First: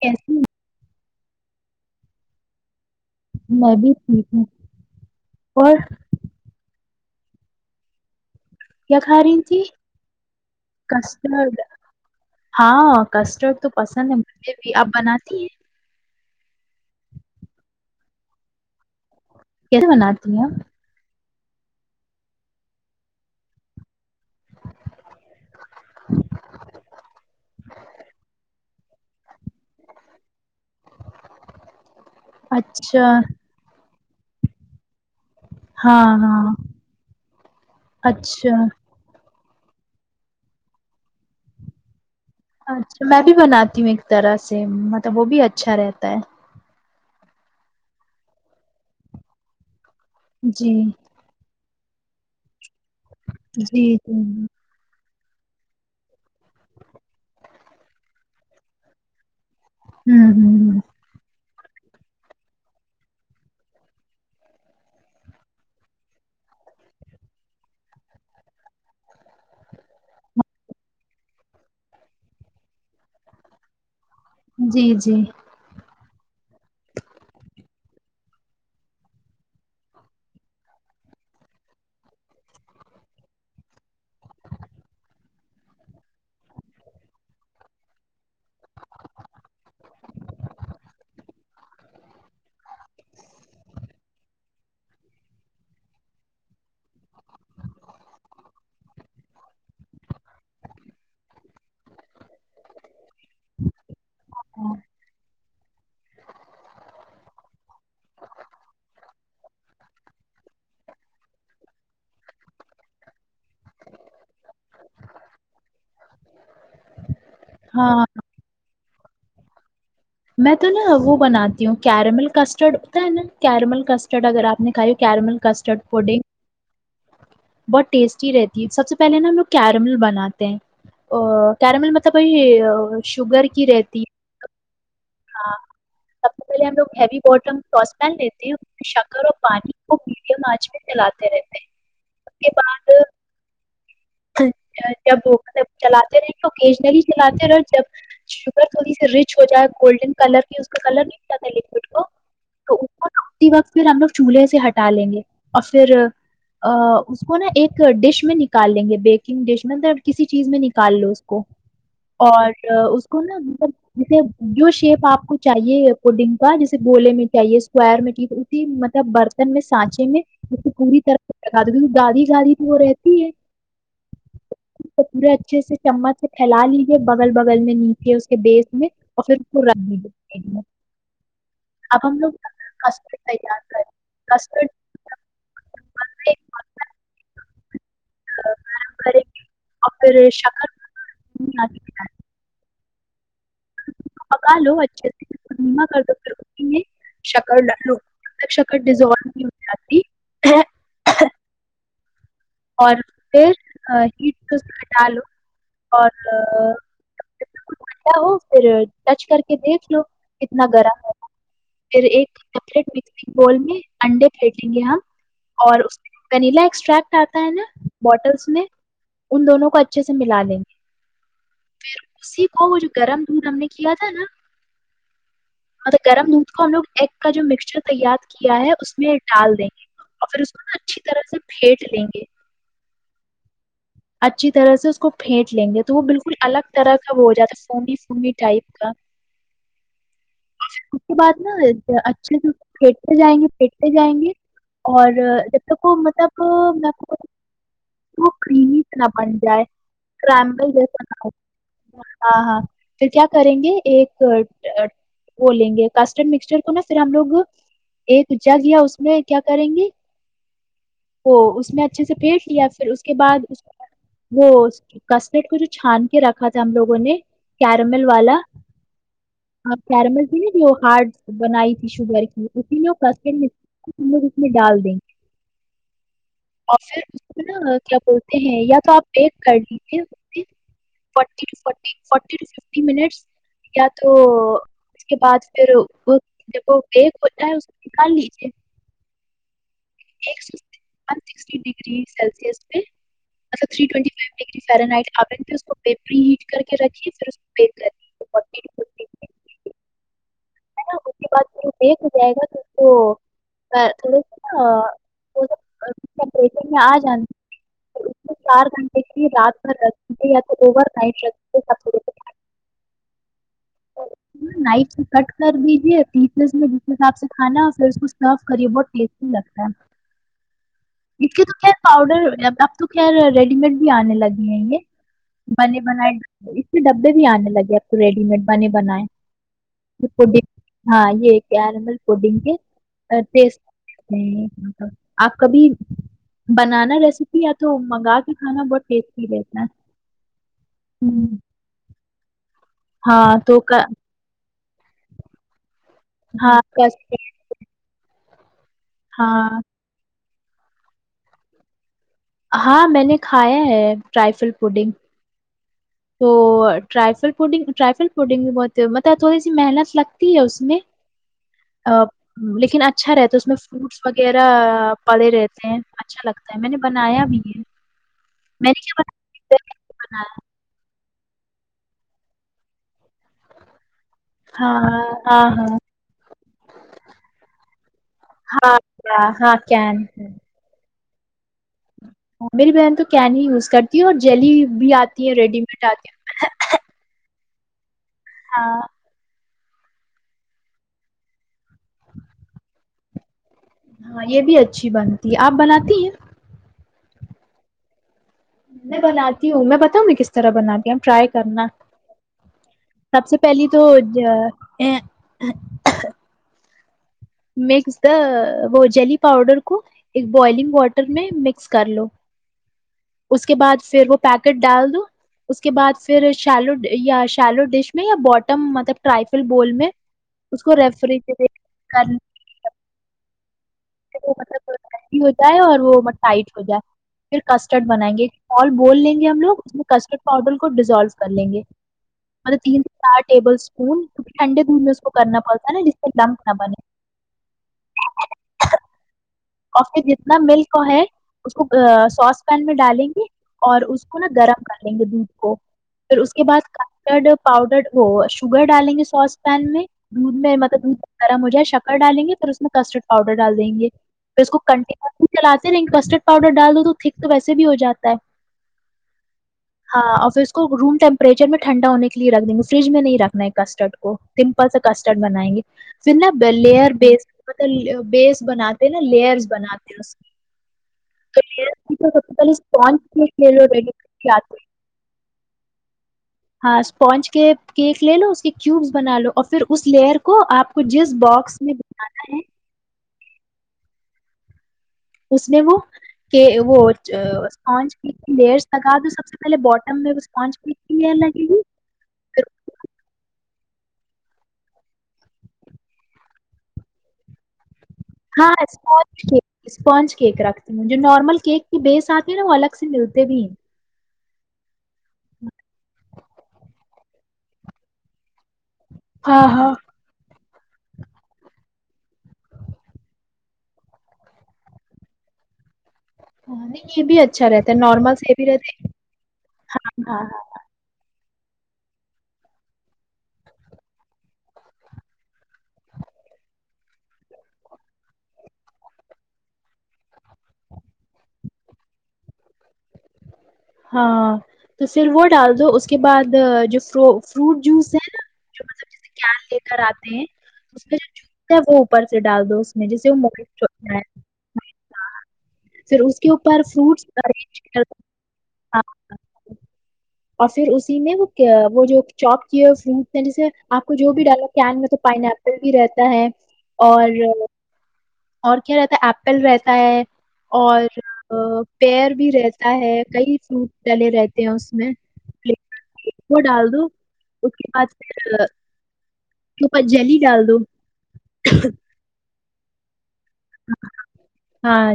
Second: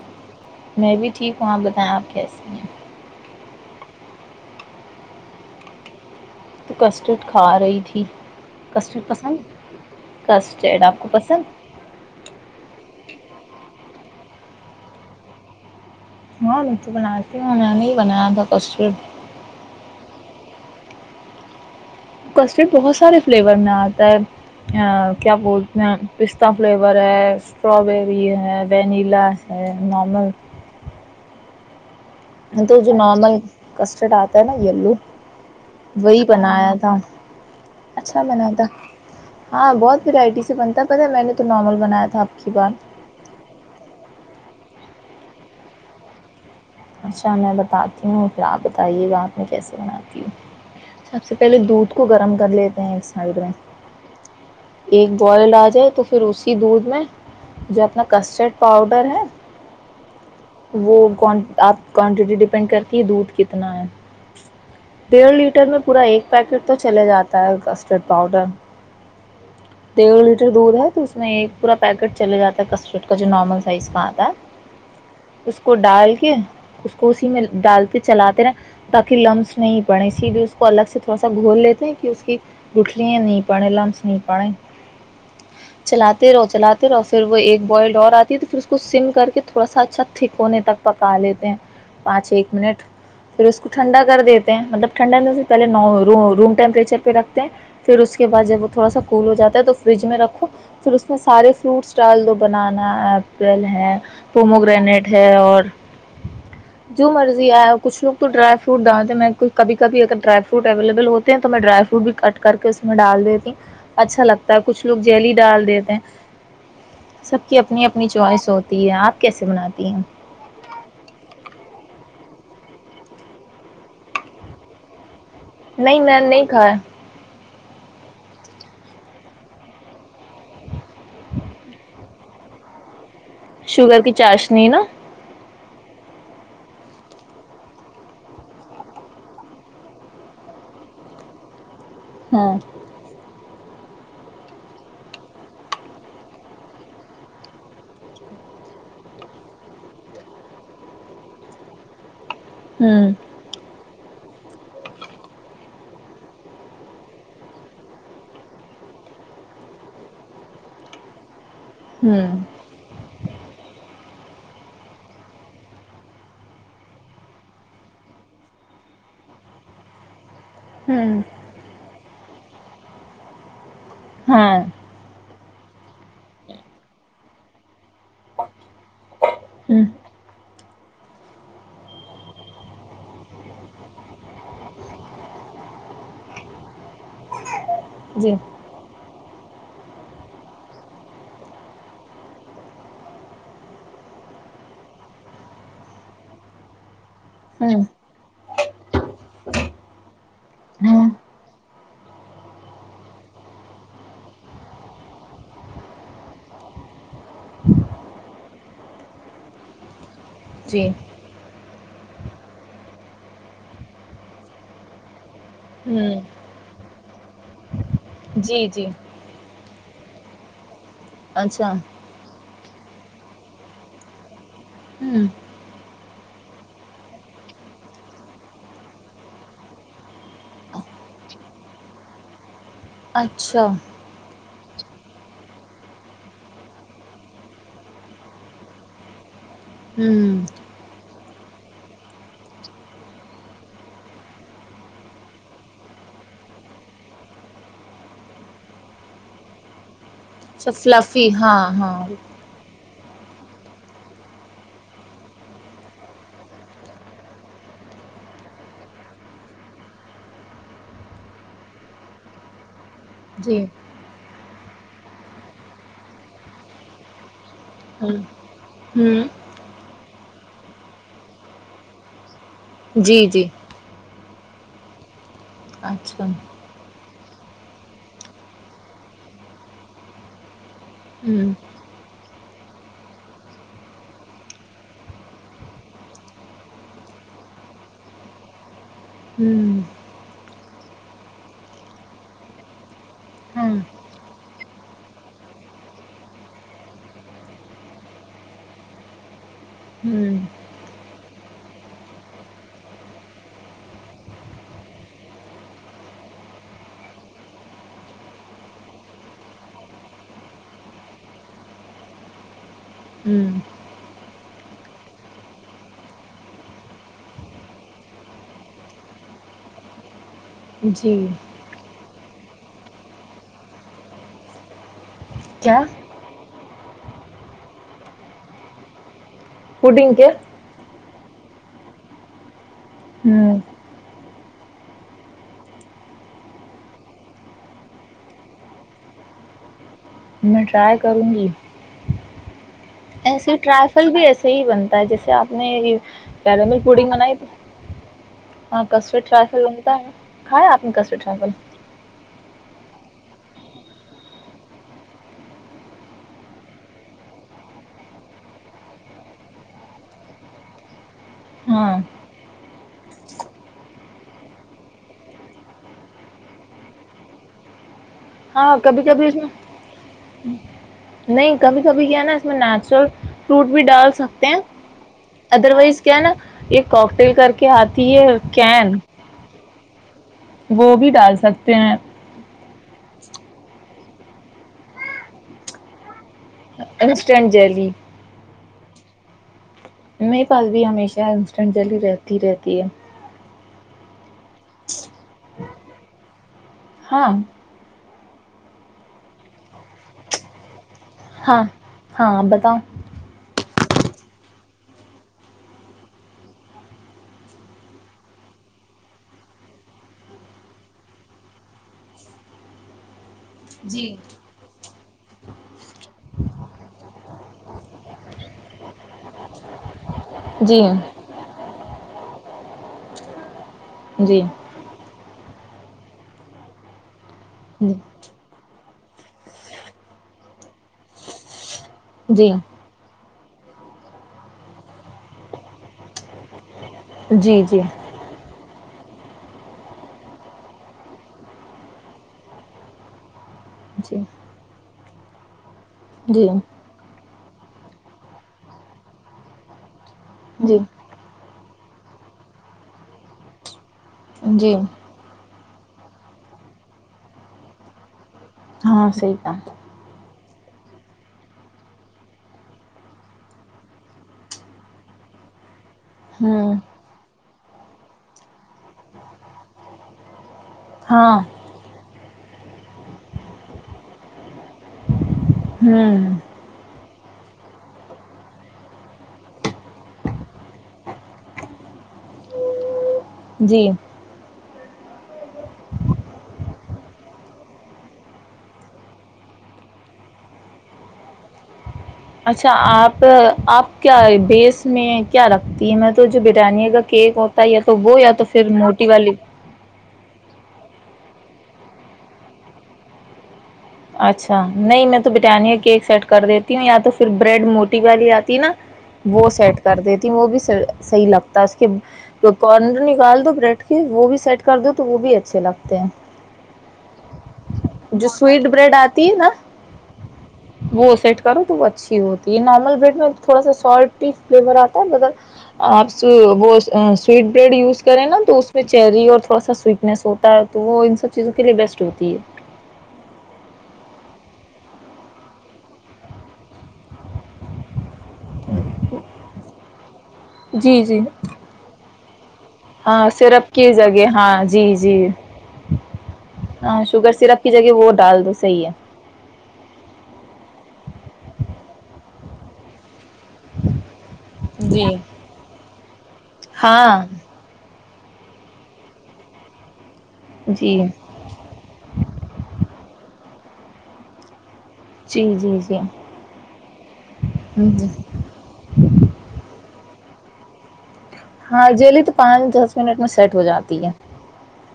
کیسی میں بھی ٹھیک ہوں آپ بتائیں آپ کیسیے ہیں میں بھی ٹھیک ہوں پر کسٹرڈ کھا رہی تھی کیا کسٹرڈ کھا پسند رہی تھی کسٹرڈ آپ کو پسند کسڈ ہاں کسٹرڈ تو پسند ہے مجھے بھی آپ بناتی ہے ہاں مچو بناتی ہوں نے بنایا تھا کس اتو ناتیہ کسٹرڈ بہت سارے فلیور میں آتا ہے کیا بولتے ہیں پستتا فلیور ہے اسٹرابیری ہے وینیلا ہے نارمل تو اچھا جناان شرٹ آتا ہے نا یلو ہاں وہی ہاں بنایا تھا اچھا بنا تھا ہاں بہت ورائٹی سے بنتا پتاہ میں نے تو نارمل بنایا تھا آ اچھا میں بھی بناتی ہوں ایک طرح سے مطلب وہ بھی اچھا رہتا ہے اچھا میں بتاتی ہوں پھر آپ بتائیے گا آپ نے کیسے بناا جی سب سے پہلے دو کو گرم کر لیتے سڈ جی جی ہوں ایک کوئل آ جائے تو پھر اسی دودھ میں جو اپنا کسٹرڈ پاؤڈر ہے ہوں وہ آپ کوانٹیٹی ڈیپینڈ کرتی ہے دودھ کتنا ہے ڈیڑھ لیٹر میں پورا ایک پیکٹ تو چلے جاتا ہے کسٹرڈ پاؤڈر ڈیڑھ لیٹر دودھ ہے تو اس میں ایک پورا پیکٹ چلے جاتا ہے کسٹرڈ کا جو نارمل سائز کا ہوں جی جی اس کو ڈال کے اس کو اسی میں ڈالتے چلاتے رہے تاکہ لمس نہیں پڑے اسی لیے اس کو الگ سے تھوڑا سا گھول لیتے ہیں کہ اس کی گٹلں نہیں پڑیں لمس نہیں پڑے چلاتے رہو چلاتے رہو پھر وہ ایک بوائلڈ اور آتی ہے تو پھر اس کو سم کر کے تھوڑا سا اچھا تھکونے تک پکا لیتے پانچ ایک منٹ پھر اس کو ٹھنڈا کر دیتے ہیں مطلب ٹھنڈا میں سے پہلے ن روم ٹیمپریچر پہ رکھتے ہیں پھر اس کے بعد جب وہ تھوڑا سا کول ہو جاتا ہے تو فریج میں رکھو پھر اس میں سارے فروٹس ڈال دو بنانا ایپل ہے پومو گرینیڈ ہے اور جو مرضی آیا کچھ لوگ تو ڈرائی فروٹ ڈالتے ہیں میں کبھی کبھی اگر ڈرائی فروٹ اویلیبل ہوتے ہیں تو میں ڈرائی فروٹ بھی کٹ کر کے اس میں ڈال دیتی ہ اچھا لگتا ہے کچھ لوگ جیلی ڈال دیتے ہیں سب کی اپنی ہاں اپنی چوائس ہوتی آپ کیسے بناتی ہیں میں تو نا وہ بناتی ہوں کیرمل کسٹرڈ ہوتا ہے نا کیرمل کسٹرڈ اگر آپ نے کھائی کیرمل کسٹر نہیں پ میں نے نہیں کھایا بہت ٹیسٹی رہتی ہے سب سے پہلےا ہم لوگ کیرمل بناتے ہیں ا کیامل م س بئی شوگر کی چاشنی نا ہاں سب سے پہلے ہم لوگ ہیوی بوٹم ساس پین لیتے ہیں اس میں شکر اور پانی کو میڈیم آنچ میں چلاتے رہتے ہیں اس ہاں کے بعد جب مطلب چلاتے رہے اوکیجنلی چلاتے رہے جب شوگر تھوڑی سی رچ ہو جائے گولڈن کلر کی اس کا کلر نہیں ملا لکوڈ کو تو اپر ہوں چھتی وقت پھر ہم لوگ چولہے سے ہٹا لیں گے اور پھر اس کو نا ایک ڈش میں نکال لیں گے بیکنگ ڈش میںب کسی چیز میں نکال لو اس کو ہوں اور اس کو نا مبے جو شیپ آپ کو چاہیے پڈنگ کا جیسے گولے میں چاہیے اسکوائر میں چاہیے اسی مطلب برتن میں سانچے میں اس پوری ہوں طرحد بھی گا رہی زیادی تو وہ رہتی ہے ہاں اس کو پورے اچھے سے چمچ سے پھیلا لیجیے بگل بگل میں نیچے اس کے دیس میں اور پھر ہ رنی اب ہم لوگ کسٹڈ تار کرڈ جی بم اور پھر شکر پکا لو اچھے سے کر کر لیا شکر ہ لکھ لو شکر ہاں اور پھر ہیٹ کو ہٹا لو اور ھڈا ہو پھر ٹچ کر کے دیکھ لو کتنا جی گرم ہے پھر ایک سپٹ مکسنگ بال میں انڈے پھیر لیں گے ہم اور ہ ونیلا ایککسٹا کہ آتا ہے نا بوٹلس میں جی جی ان دونوں کو اچا اچھے سے ملا لیںے اچھا وہ وہ جو گرم دودھ ہم نے کیا تھا نا ہوں مطلب گرم دودھ کو ہم لوگ ایگ کا جو مکسچر تیار کیا ہے اس میں ڈال دیں گے اور پھر اس کو نا اچھی طرح سے پٹ چلیں گے اچھا اچھی طرح سے اس کو پھینٹ لیں گے تو وہ بالکل الگ طرح کا وہ ہو جاتا ہے فنی فو ٹائپ کا ہوں اس کے بعد نا اچھے سے پھیٹتے جائیں گے پھیٹتے جائیں گے اور جب تک وہ مطلب میں وہ خریت نہ بن جائے س کرمبل جیسا نہ فلفی ہو ہاں ہاں پھر کیا کریں گے ایک وہ لیں گے کاسٹرڈ مکسچر کو نا پھر ہم لوگ ایک جگیا اس میں کیا کریں گے وہ اس میں اچھے سے پیٹ لیا پھر کے بعد اس جی وہ کسمیٹ کو جو چھان کے رکھا تھا ہم لوگوں نے کیرمل ہ والا ہوں ہاں کیرمل تھی نا جو ہارڈ بنائی تھی شوگر کی جی جی [unintelligible] اس میں ڈال دیں اچھا ن کیا بولتے ہیں یا تو آپ بیک کر لیجیے فٹی ہوں فٹی فورٹی ف مٹ یا تو اس کے بعد پھر وہ ج بیک ہوتا ہے نکال لیجے ہوں س ڈگ سلس پ مطلب ہاں تھ ٹ ف ڈ فرٹ آپ پیپری ہیٹ کر کے رکھیے پھر پ کر ہوں اس بعدیک ہو جائے گا تو تھڑے س ن میں ج چار گھنٹے رات بھر ر یا تو او ہوں ن کٹ کر دیجیے تیسس جس حساب سے کھانا پھر اس کو سرو کرے بہت ٹیسٹی لگتا ہے جی اتکے تو کیا پؤڈر اب تو خیر ریڈی میڈ بھی آنے لگے ہیں یہے منے کیا بن ڈبے بھی آنے لگے اب تو ریڈی میڈ بنے بنیں پڈنگ کے ہاں یہ ل ٹی ہوں آپ کبھی بنانا ریسیپی یا تو منگا کے کھانا بہت ٹیسٹی رہتا ہے میں ٹرائی کروں ہوں، گی ہاں تو کا صحیح بنتا ہے جیسے آپ نے ہاں پیرمے کس- پوڑ گ ن ہاں کس ٹراف ہاں ہوتا ہے ہاں اپن کسے چٹاول ہاں میں نے کھایا ہے ٹرائفل پوڈنگ تو ٹرل ف ٹرل فوڈنگ بھی بہت مطلب تھوڑی سی محنت لگتی ہے اس میں ہاں لیکن اچھا رہتا اس میں فروٹس وغیرہ پڑے رہتے ہیں اچھا لگتا ہے میں نے بنایا بھی ہے میں ہاں نے کبھی کیا کبھی اس میں بنایا نہیں کبھی کبھی کیا نا اس میں نیچرل فروٹ بھی ڈال سکتے ہیں ہاں ہاں ادر ہاں وائز کیا ہے نا یہ کاکٹیل کر کے آتی ہے کین کیاان وہ بھی ڈال سکتے ہیں میری بہن تو کین ہی یوز کرتی ہے اور جلی بھی آتی ہے ریڈی میڈ آتی انسٹین جیلی ہاں میرے پاس بھی ہمیشہ انسٹنٹ جیلی رہتی ہی رہتی ہے ہاں یہ بھی اچھی بنتی ہے آپ بناتی ہیں ہاں میں بناتی ہوں میں بتاؤں گی کس طرح بناتی ٹرائی ہاں کرنا ہاں بتاؤ سب سے پہلی تو ج ا [unintelligible] مکس د وہ جلی پاؤڈر کو ایک بوائلنگ واٹر میں مکس کر لو اس کے بعد پھر جی وہ پیکٹ ڈال دو اس کے بعد پھر شلو یا شلو ڈش میں یا بوٹم مطلب ٹرائفل بول میں اس کو جی ریفریج دیک کم [unintelligible] جی [unintelligible] جائے اور وہ ٹائٹ ہو جائے پھر کسٹرڈ جی بنائیں گے مال بول لیں گے ہم لگ اس میں کسٹرڈ پاؤڈر کو ڈیزولو کر لیں گے جی مطب تین سے چار ٹیبل اون ٹھنڈے دن میں اس کو کرنا پڑتا ہے نا جس سے لمک نہ بنے جی جی اور پھر جتنا ملک ہے اس کو سانس پین میں ڈالیں گے اور اس کو نا گرم کر لیں گے دودھ کو پھر اس کے جی بعد کڈ پاؤڈر وہ شوگر ڈالیں گے سوس پین میں دودھ میں جی مطلب دودھ گرم ہو جائے شکر ڈالیں گے پھر اس میں کسٹرڈ پاؤڈر ڈال دیں گے اس کو جی کنٹینر چلاتے لیکن کسٹرڈ پاؤڈر ڈال دو تو تھک تو ویسے بھی ہو جاتا ہے ہاں صی تھا ہاں اور پھر اس کو روم ٹیمپریچر میں ٹھنڈا ہونے کے لیے رکھ دیں گے فریج میں نہیں رکھنا کسٹرڈ کو سمپل سے کسٹرڈ بنائیں گے پھر نا ہوں لیئر بیس مل بیس بنا نا لیئرس بناتے ہیں اس ہاں پ اسپون لے لو رہیڈ یا ہوں ہاں اسپونج کے کیک لے لو اس کے کیوبس بنا لو اور پھر اس لیئر کو آپ کو جس باکس میں بنانا ہے جی اس نے وہ وہ اسپونج لئرس لگا دو سب سے پہلے بوٹم میں اسپانج کی لئر لگے گی پھر اچھا آپ آپ کیا بیس میں کیا رکھتی ہے میں تو جو بریانی کا کیک ہوتا ہے تو وہ یا تو ہاں پھر موٹی اسپونج والی کیک اسپونج کیک رکھتی ہوں جو نارمل کیک کے بے ساتھ ہیں نا وہ الگ سے ملتے بھی ہیں اچھا نہیں میں تو بٹانیہ کا کیک سیٹ کر دیتی ہوں یا تو پھر بریڈ موٹی والی آتی نہ ہاں وہ ہاں سیٹ کر دیتی وہ بھی صحیح لگتا ہے اس کے جو کارنر نکال دو بریڈ کی وہ بھی سیٹ کر دو تو وہ بھی اچھے لگتے ہیں ہاں نہیں یہ بھی اچھا رہتا ہے نارمل سے جو یہ بھی سویٹ رہتا بریڈ آتی ہے نا ہاں ہاں وہ سیٹ کرو تو وہ اچھی ہوتی ہے نارمل بریڈ میں تھوڑا سا سالٹی فلیور آتا ہے مگر آپ سویٹ بریڈ یوز کریں نہ تو اس میں چیری اور تھوڑا سا سویٹنیس ہوتا ہے تو وہ ان سب چیزوں کے لیے بیسٹ ہوتی ہے ہاں ہاں تو پھر وہ ڈال دو اس کے بعد جو فر فروٹ جوس ہے نہ جو مطلب جیسے کراتے ہیں اس میں جی جی جو جو ہے وہ اوپر سے ڈال دو اس میں جیسے ہاں سرپ کی جگہ ہاں جی جی پھر اس کے اوپر ہاں فروٹس شوگر سیرپ ارینج کی جگہ وہ ڈال دو ہاں صحیح ہے اور پھر اسی میں وہ وہ جو چوب کیا اس نے پھر اسے آپ کو جو بھی ڈالا کین میں تو جی پائن ایپل بھی رہتا چاہے اور ہاں اور کیا رہتا ہے ایپل رہتا ہے اور جی پیر بھی رہتا ہے فروٹ ڈلے رہتے ہیں اس میں جی جی جی وہ ڈال دو اس کے بعد اس کےاوپر جیلی ڈال دو ہاں جیلی تو پانچ دس منٹ میں سیٹ ہو جاتی ہے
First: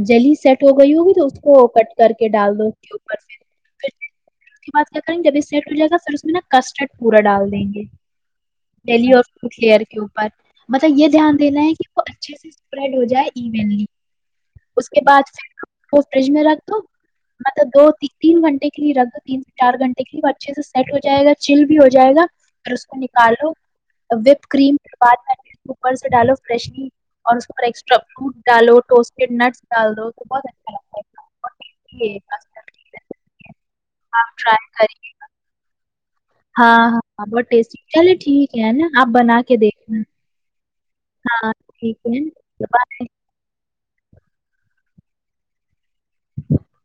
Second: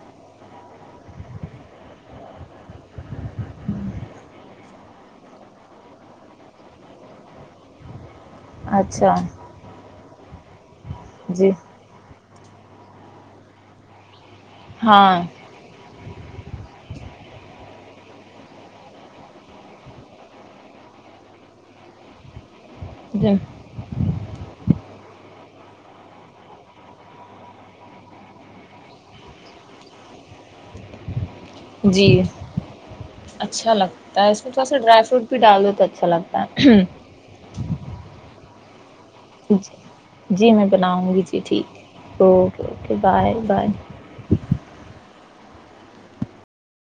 جلیی سیٹ ہو گئی ہوگی تو اس کو کٹ کر کے ڈال دو اس کے اوپر پھر پھر اس کے بعد کیا کریں گے جب یہ سیٹ ہو جائے گا پھر اس میں نہ کسٹرڈ پورا ڈال دیں گے جیلی اچھا اور فروٹ لیر کیوں اچ مطلب یہ دھیان جی دینا ہے کہ وہ اچھے سے اسپریڈ ہو جائے کی بلی اس کے ہاں بعد پھر وہ فریج میں رکھ دو مطلب دو تین گھنٹے کے لیے رکھ دو تین چار گھنٹے کے لیے وہ اچھے سے سیٹ ہو جائے گا چل بھی ہو جائے گا اس کو جی نکالو اور وتھ کریم کاٹ کر اپر سے ڈالو فریشلی اور اس کے ایکسٹرا فروٹ ڈالو ٹوسٹیڈ نٹس ڈال دو تو بہت ہے لگتا اور جی ٹیسٹی ہے، اچھا لگتا ہے آپ اس میں ٹرائی تھوڑا سا کریں ڈرائی فروٹ بھی ڈال دیتا ہاں ہاں بٹی چلے ٹھیک ہے نا آپ بنا کے جی دیکھیں جی میں بناؤں گی جی ٹھیک اوکے اوکے بائے بائے ہ